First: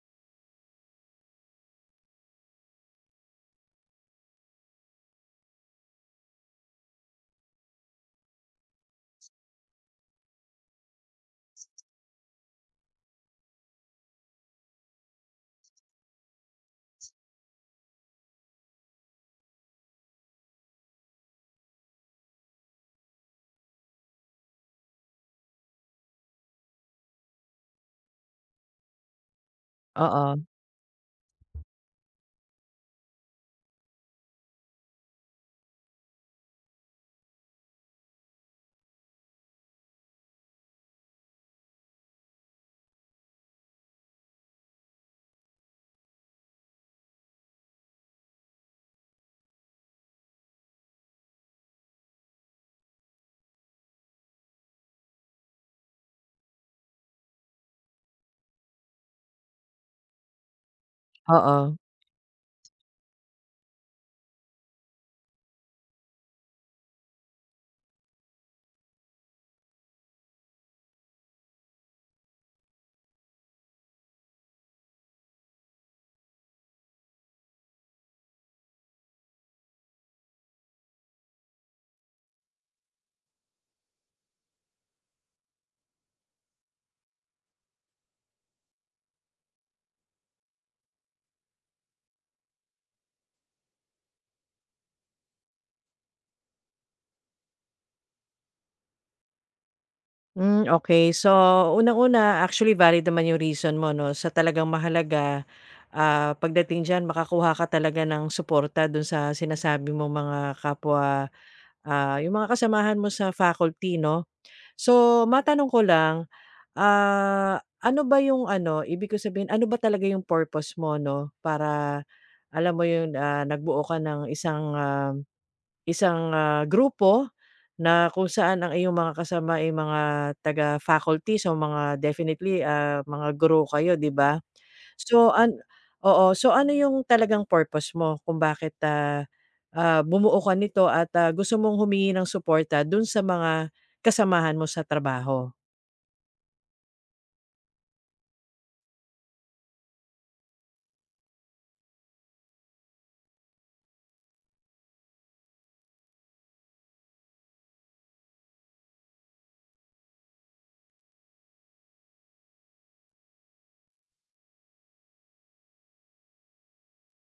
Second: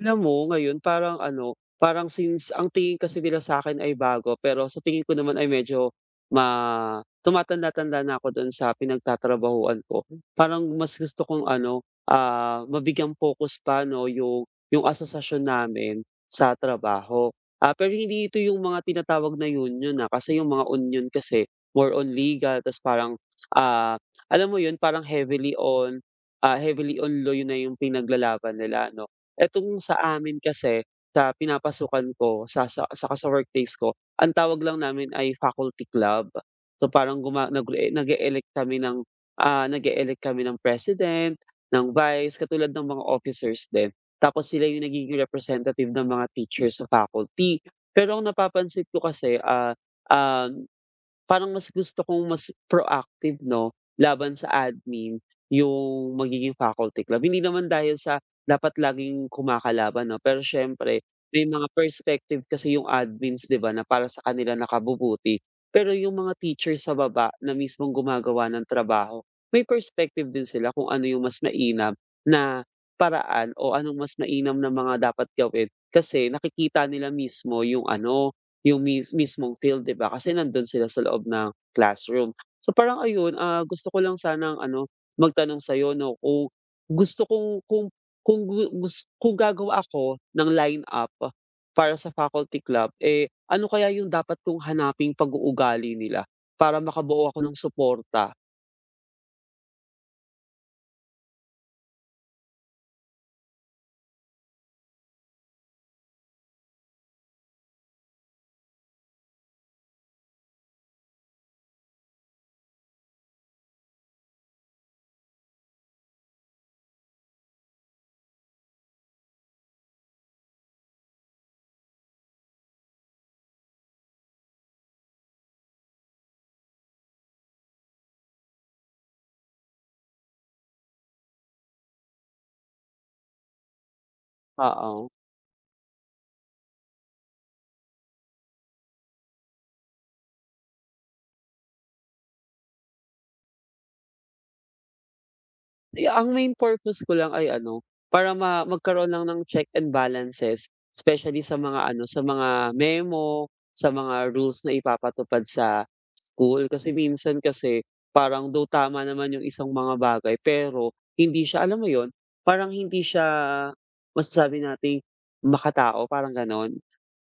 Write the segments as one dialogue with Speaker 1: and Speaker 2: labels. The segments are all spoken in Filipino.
Speaker 1: Alam mo ngayon parang ano, parang since ang tingin kasi nila sa akin ay bago pero sa tingin ko naman ay medyo ma tumatanda-tanda na ako do'n sa pinagtatrabahuan ko. Parang mas gusto kong ano, mabigyang focus pa 'no yung asosasyon namin sa trabaho. Pero hindi ito yung mga tinatawag na union, na kasi yung mga union kasi more on legal ta's parang, ah, alam mo yun parang heavily on, heavily on law yun na yung pinaglalaban nila 'no. Etong sa
Speaker 2: Oo,
Speaker 1: amin kasi, sa pinapasukan ko sa saka sa workplace ko, ang tawag lang namin ay faculty club. So parang guma nagre nag-e-elect kami ng, nag-e-elect kami ng president, ng vice, katulad ng mga officers din. Tapos sila yung nagiging representative ng mga teachers sa faculty. Pero ang napapansin ko kasi, um parang mas gusto kong mas proactive 'no, laban sa admin yung magiging faculty club. Hindi naman dahil sa dapat laging kumakalaban 'no, pero siyempre may mga
Speaker 2: oo.
Speaker 1: perspective kasi yung admins 'di ba, na para sa kanila nakabubuti. Pero yung mga teachers sa baba na mismong gumagawa ng trabaho, may perspective din sila kung ano yung mas mainam na paraan o anong mas mainam na mga dapat gawin kasi nakikita nila mismo yung ano, yung mis mismong field, 'di ba? Kasi nandun sila sa loob ng classroom. So, parang ayun, gusto ko lang sanang ano, magtanong sa'yo 'no, kung gusto kong kung gu gus kung gagawa ako ng lineup para sa faculty club, eh, ano kaya yung dapat kong hanaping pag-uugali nila para makabuo ako ng suporta?
Speaker 2: Hmm, okay. So, unang-una, actually valid naman yung reason mo 'no, sa talagang mahalaga, pagdating diyan makakuha ka talaga ng suporta dun sa sinasabi mo mga kapwa, yung mga kasamahan mo sa faculty 'no. So, matanong ko lang, ano ba yung ano, ibig ko sabihin, ano ba talaga yung purpose mo 'no, para alam mo yun, nagbuo ka ng isang grupo na kung saan ang iyong mga kasama ay mga taga-faculty, so mga definitely, mga guro kayo, 'di ba?
Speaker 1: Oo.
Speaker 2: So an Oo, so ano yung talagang purpose mo kung bakit, ah, bumuo ka nito at, gusto mong humingi ng suporta dun sa mga kasamahan mo sa trabaho?
Speaker 1: Ya ang main purpose ko lang ay ano, para ma magkaroon lang ng check and balances, especially sa mga ano, sa mga memo, sa mga rules na ipapatupad sa school. Kasi minsan kasi parang do tama naman yung isang mga bagay, pero hindi siya alam mo yun, parang hindi siya masasabi nating makatao, parang gano'n.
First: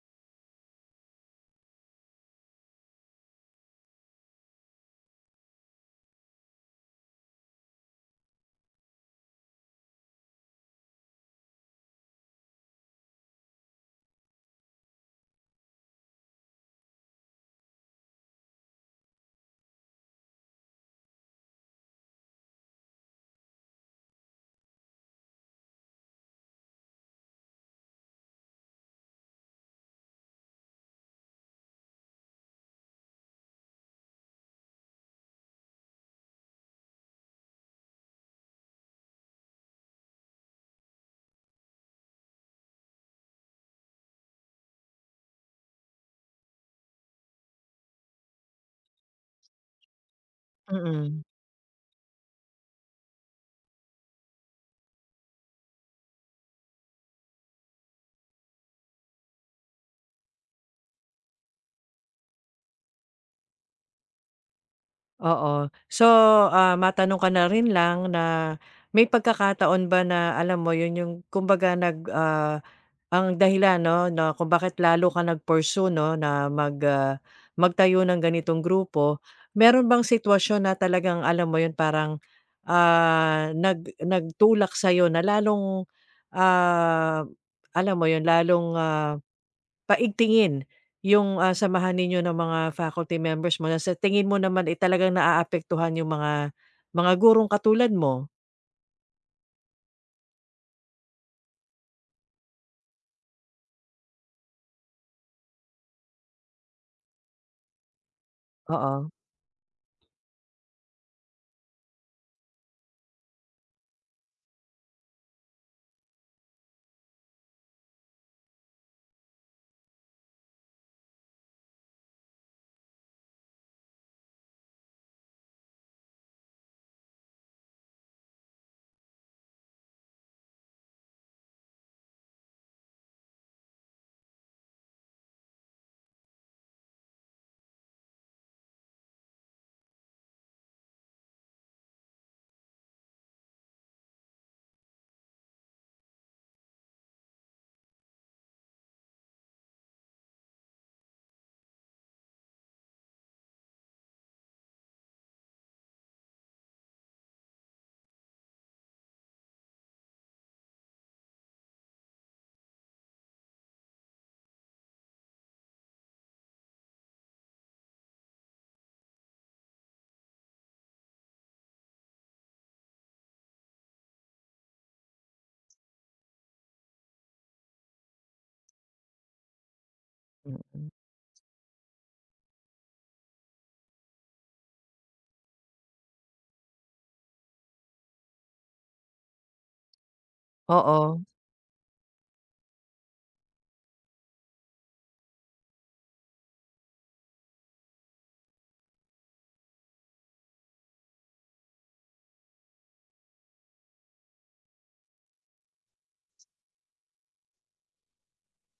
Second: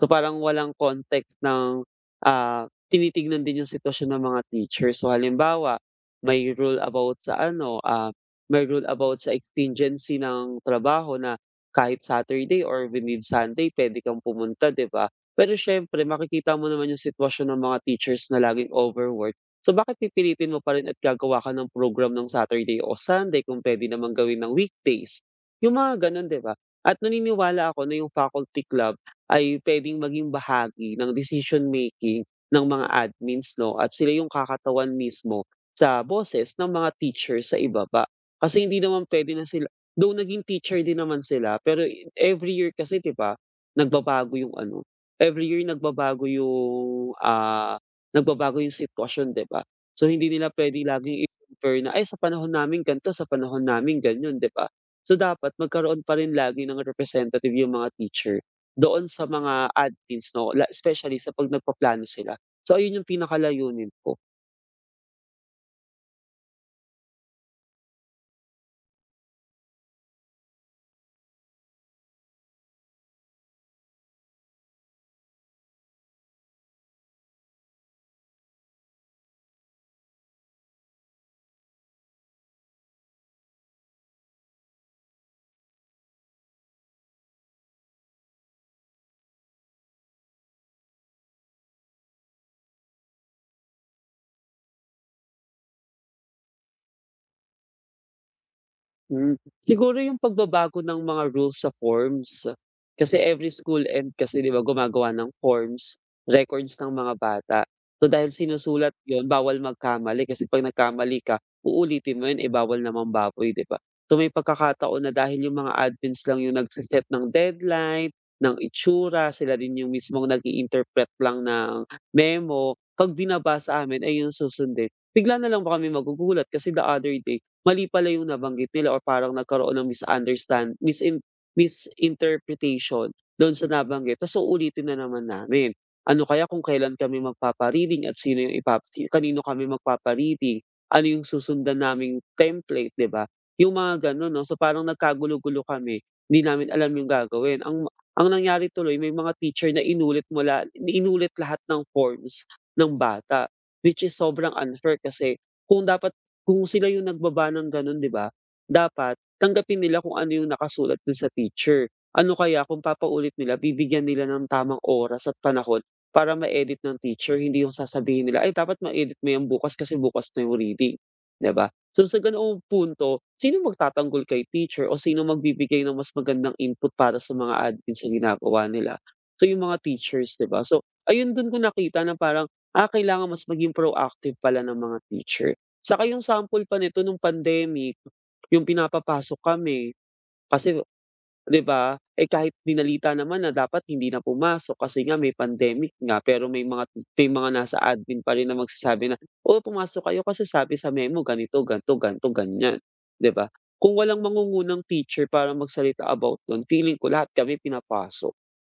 Speaker 1: So, parang walang context ng, tinitignan din yung sitwasyon ng mga teacher. So, halimbawa, may rule about sa ano, may rule about sa exigency ng trabaho na kahit Saturday or within Sunday puwede kang pumunta, 'di ba? Pero siyempre makikita mo naman yung sitwasyon ng mga teachers na laging overwork. So, bakit pipilitin mo pa rin at gagawa ka ng program ng Saturday o Sunday kung pwede namang gawin ng weekdays? Yung mga gano'n, 'di ba? At naniniwala ako na yung faculty club ay puwedeng maging bahagi ng decision making ng mga admins 'no, at sila yung kakatawan mismo sa boses ng mga teachers sa ibaba. Kasi hindi naman puwede na sila though naging teacher din naman sila pero i- every year kasi 'di ba, nagbabago yung ano, every year nagbabago yung, nagbabago yung sitwasyon 'di ba? So hindi nila puwedeng
Speaker 2: Mm.
Speaker 1: laging i-compare na, "Ay sa panahon namin gan'to, sa panahon namin gan'yon," 'di ba? So dapat magkaroon pa rin lagi ng representative yung mga teacher doon sa mga admins 'no, la especially sa 'pag nagpaplano sila. So ayun yung pinakalayunin ko.
Speaker 2: Oo. So, matanong ka na rin lang na may pagkakataon ba na alam mo yun yung kumbaga ang dahilan 'no, na kung bakit lalo ka nag-pursue 'no, na magtayo ng ganitong grupo. Meron bang sitwasyon na talagang alam mo yun parang, nagtulak sa'yo na lalong, ah, alam mo yun lalong, paigtingin yung, samahan ninyo ng mga faculty members mo na sa tingin mo naman, eh, talagang naaapektuhan yung mga gurong katulad mo.
Speaker 1: Hmm, siguro yung pagbabago ng mga rules sa forms. Kasi every school end kasi 'di ba gumagawa ng forms, records ng mga bata. So dahil sinusulat
Speaker 2: Oo,
Speaker 1: yon bawal magkamali kasi 'pag nagkamali ka uulitin mo yun, eh, bawal na mambaboy 'di ba? So may pagkakataon na dahil yung mga admins lang yung nagse ng deadline, ng itsura, sila din yung mismong nag interpret lang ng memo, 'pag binaba sa amin ayun susundin. Bigla na lang ba kami magugulat kasi the other day mali pala yung nabanggit nila or parang nagkaroon ng misunderstand misin misinterpretation do'n sa nabanggit ta's uulitin na naman namin. Ano kaya kung kailan kami magpapariting at sino yung ipap kanino kami magpapariting. Ano yung susundan naming template, 'di ba? Yung mga gano'n 'no, so parang nagkagulo-gulo kami, hindi namin alam yung gagawin. Ang nangyari tuloy may mga teacher na inulit mula inulit lahat ng forms ng bata, which is sobrang unfair kasi kung dapat kung sila yung nagbaba ng gano'n 'di ba, dapat tanggapin nila kung ano yung nakasulat dun sa teacher. Ano kaya kung papaulit nila bibigyan nila ng tamang oras at panahon para ma-edit ng teacher, hindi yung sasabihin nila, "Ay dapat ma-edit mo 'yan bukas kasi bukas na yung reading." 'Di ba? So, sa ganoong punto, sino magtatanggol kay teacher o sino magbibigay ng mas magandang input para sa mga admin sa ginagawa nila? So, yung mga teachers 'di ba? So,
Speaker 2: mm.
Speaker 1: ayun dun ko nakita na parang, kailangan mas maging proactive pala ng mga teacher. Saka yung sample pa nito nung pandemic, yung pinapapasok kami kasi
Speaker 2: Oo,
Speaker 1: 'di ba, eh, kahit dinalita naman na dapat hindi na pumasok kasi nga may pandemic nga pero may mga nasa admin pa rin na magsasabi na, "Oh, pumasok kayo kasi sabi sa memo ganito, gan'to, gan'to, ganyan." 'Di ba? Kung walang mangungunang teacher para magsalita about dun feeling ko lahat kami pinapasok.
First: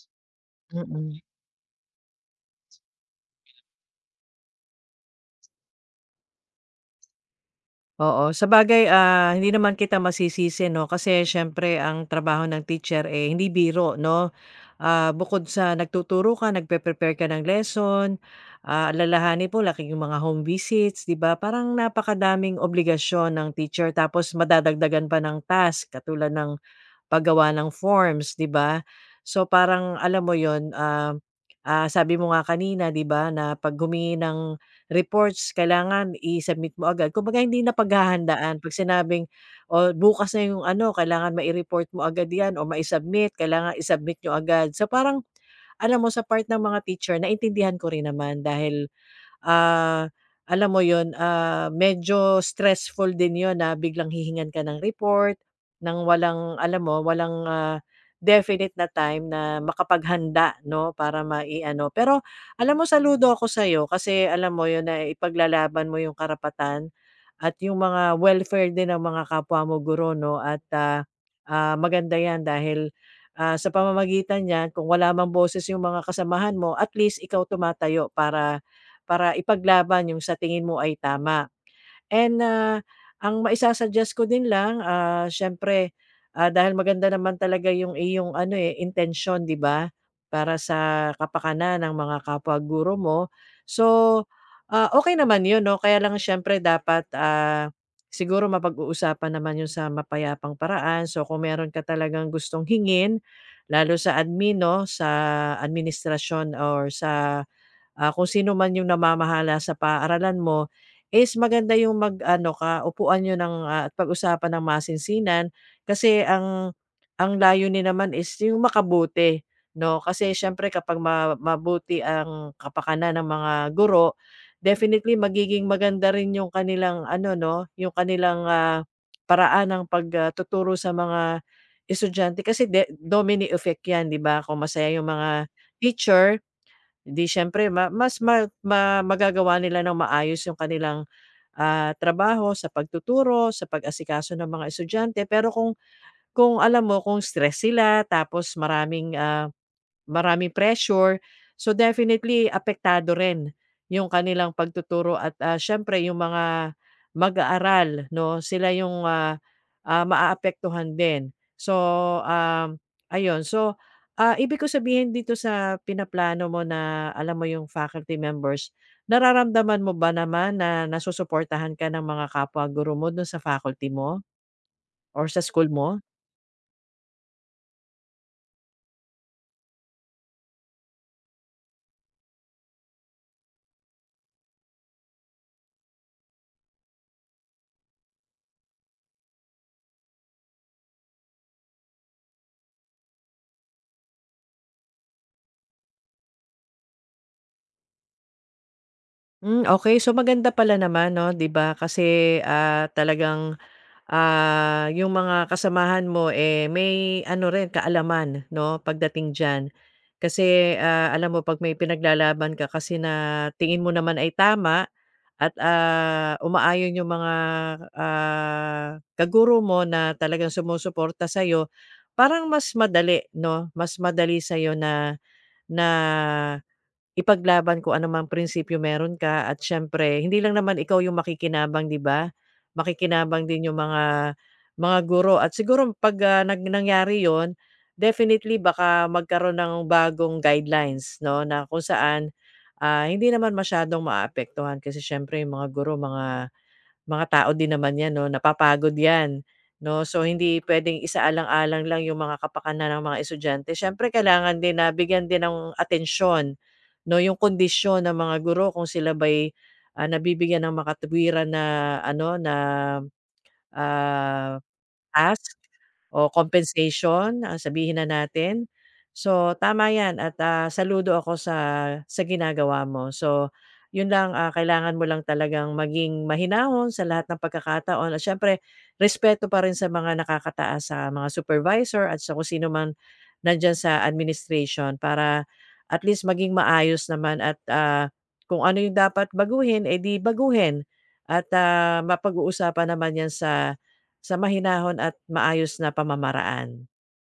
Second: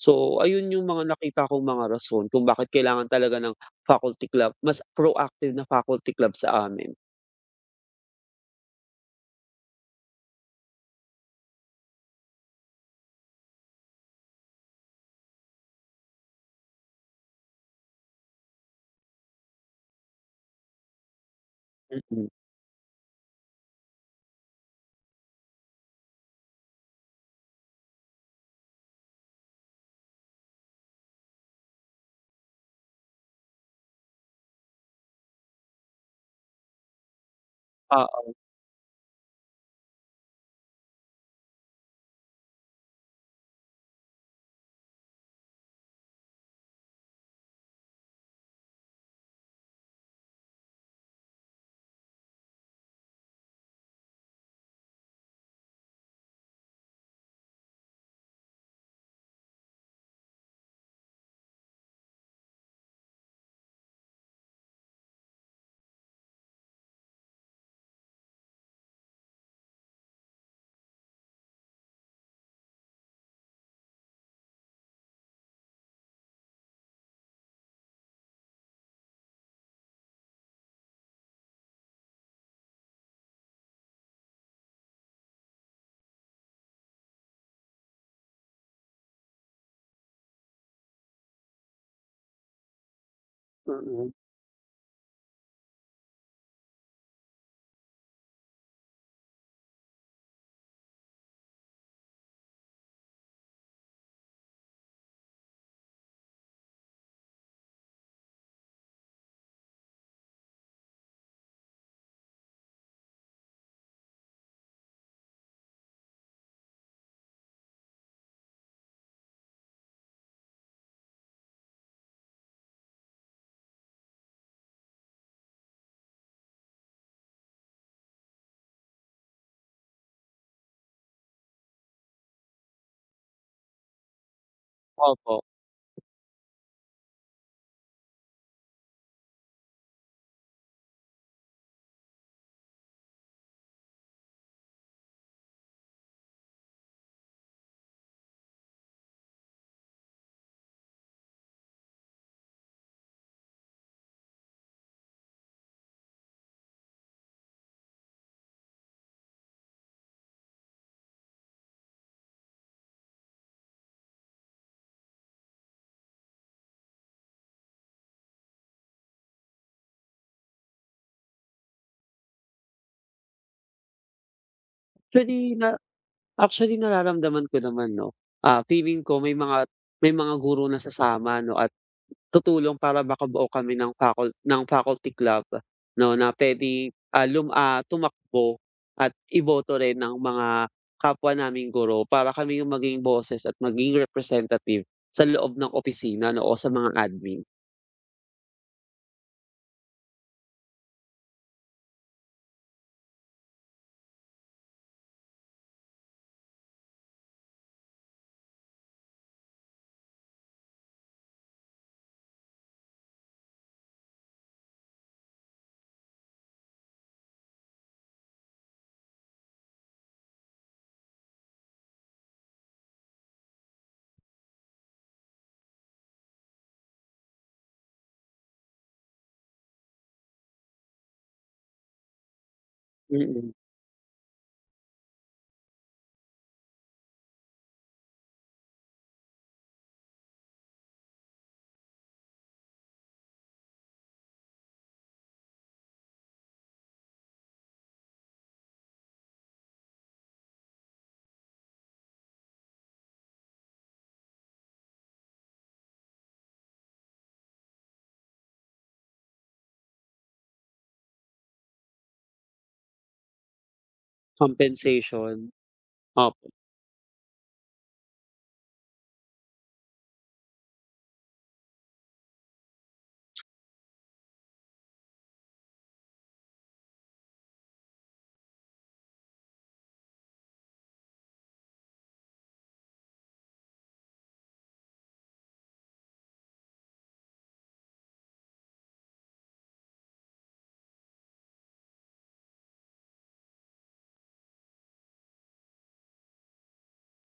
Speaker 1: So, ayun yung mga
Speaker 2: mm.
Speaker 1: nakita kong mga rason kung bakit kailangan talaga ng faculty club, mas proactive na faculty club sa amin.
Speaker 2: Oo, sabagay, hindi naman kita masisisi 'no, kasi siyempre ang trabaho ng teacher, eh, hindi biro 'no. Ah, bukod sa nagtuturo ka, nagpe-prepare ka ng lesson, alalahanin mo laki yung mga home visits, 'di ba? Parang
Speaker 1: Mm.
Speaker 2: napakadaming obligasyon ng teacher tapos madadagdagan pa ng task katulad ng paggawa ng forms, 'di ba? So, parang alam mo yon ah, sabi mo nga kanina, 'di ba, na 'pag humingi ng reports kailangan i-submit mo agad. Kumbaga hindi na
Speaker 1: Oo,
Speaker 2: paghahandaan 'pag sinabing, o bukas na 'yung ano, kailangan mai-report mo agad 'yan o mai-submit, kailangan i-submit niyo agad." So, parang alam mo sa part ng mga teacher naintindihan ko rin naman dahil ah, alam mo yun, medyo stressful din yun na biglang hihingan ka ng report, ng walang alam mo, walang, definite na time na makapaghanda 'no, para mai-ano. Pero alam mo saludo ako sa sa'yo kasi alam mo yun, na ipaglalaban mo yung karapatan at yung mga welfare din ng mga kapwa mo guro 'no at, ah, maganda 'yan dahil, sa pamamagitan niyan kung wala mang boses yung mga kasamahan mo, at least ikaw tumatayo para para ipaglaban yung sa tingin mo ay tama. And, ang maisa-suggest ko din lang, siyempre, dahil maganda naman talaga yung iyong ano, eh, intention 'di ba, para sa kapakanan ng mga kapwa guro mo. So,
Speaker 1: mm.
Speaker 2: okey naman 'yun 'no, kaya lang siyempre dapat, siguro mapag-uusapan naman 'yun sa mapayapang paraan. So, kung meron ka talagang gustong hingin lalo sa admin 'no, sa administrasyon or sa kung sino man yung namamahala sa paaralan mo, is maganda yung mag-ano ka, upuan niyo ng, at pag-usapan ng masinsinan. Kasi ang layunin naman is yung makabuti, 'no? Kasi siyempre kapag ma mabuti ang kapakanan ng mga guro, definitely magiging maganda rin yung kanilang ano, 'no, yung kanilang, paraan ng pagtuturo sa mga estudyante. Kasi de domino effect 'yan, 'di ba? Kung masaya yung
Speaker 1: Opo.
Speaker 2: mga teacher, 'di siyempre ma mas ma ma magagawa nila ng maayos yung kanilang, trabaho sa pagtuturo, sa pag-asikaso ng mga estudyante. Pero kung alam mo kung stress sila tapos maraming, maraming pressure. So, definitely apektado rin yung kanilang pagtuturo at, siyempre yung mga mag-aaral 'no, sila yung, ah, maaapektuhan din. So, um, ayun. So, ibig ko sabihin dito sa pinaplano mo na alam mo yung faculty members, nararamdaman mo ba naman na nasusuportahan ka ng mga kapwa guro mo dun sa faculty mo or sa
Speaker 1: Actually
Speaker 2: school
Speaker 1: na
Speaker 2: mo?
Speaker 1: Actually nararamdaman ko naman 'no, feeling ko may mga guro na sasama 'no at tutulong para makabuo kami ng facul ng faculty club 'no, na puwedeng, lum tumakbo at iboto rin ng mga kapwa naming guro para kami yung maging boses at maging representative sa loob ng opisina 'no o sa mga admin.
Speaker 2: Hmm, okay. So, maganda pala naman 'no, 'di ba? Kasi, talagang ah, yung mga kasamahan mo, eh, may ano rin kaalaman 'no, pagdating diyan. Kasi, alam mo 'pag may pinaglalaban ka kasi na tingin mo naman ay tama at, umaayon yung mga, ah, kaguro mo na talagang sumusuporta sa'yo, parang mas madali 'no, mas madali sa na na ipaglaban kung anumang prinsipyo meron ka at siyempre hindi lang naman ikaw yung makikinabang, 'di ba? Makikinabang
Speaker 1: Mm,
Speaker 2: din yung mga guro at siguro 'pag, nangyari yun, definitely baka magkaroon ng bagong guidelines 'no, na kung saan, hindi naman masyadong maapektuhan kasi siyempre yung mga guro mga tao din naman 'yan 'no, napapagod 'yan 'no. So hindi puwedeng isaalang-alang lang yung mga kapakanan ng mga estudyante. Siyempre kailangan din na bigyan din ng atensyon 'no, yung kondisyon ng mga guro kung sila ba'y, nabibigyan ng makatuwiran na ano, na, ah
Speaker 1: compensation,
Speaker 2: task o
Speaker 1: op
Speaker 2: compensation ang sabihin na natin. So, tama 'yan at, saludo ako sa ginagawa mo. So, 'yun lang, kailangan mo lang talagang maging mahinahon sa lahat ng pagkakataon at siyempre respeto pa rin sa mga nakakataas, sa mga supervisor at sa kung sino man nandiyan sa administration para at least maging maayos naman at, kung ano 'yung dapat baguhin, edi baguhin at, mapag-uusapan naman 'yan sa mahinahon at maayos na pamamaraan.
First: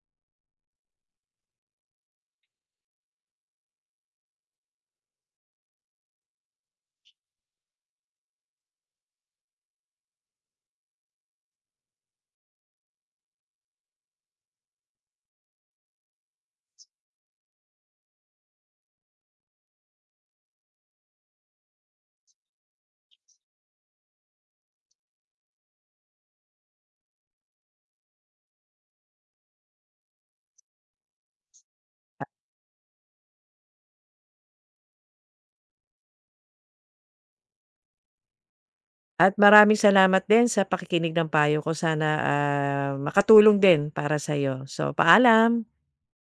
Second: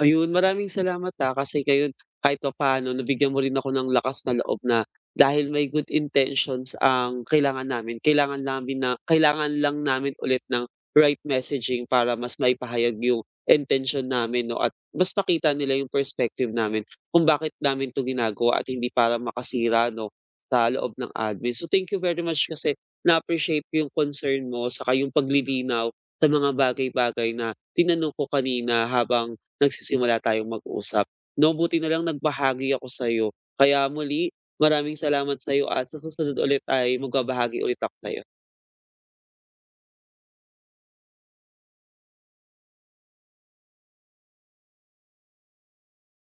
Speaker 1: Ayun, maraming salamat, kasi kayo kahit papaano nabigyan mo rin ako ng lakas na loob na dahil may good intentions ang kailangan namin na kailangan lang namin ulit ng right messaging para mas maipahayag yung intention namin 'no, at mas makita nila yung perspective namin kung bakit namin 'to ginagawa at hindi para makasira 'no, sa loob ng admin. So, thank you very much kasi na-appreciate ko yung concern mo sa yung paglilinaw sa mga bagay-bagay na tinanong ko kanina habang nagsisimula tayong mag-usap. 'No, buti na lang nagbahagi ako sa'yo. Kaya muli, maraming salamat sa'yo at sa susunod ulit ay magbabahagi ulit ako sa'yo.
Speaker 2: At maraming salamat din sa pakikinig ng payo ko sana, makatulong din para sa sa'yo. So, paalam.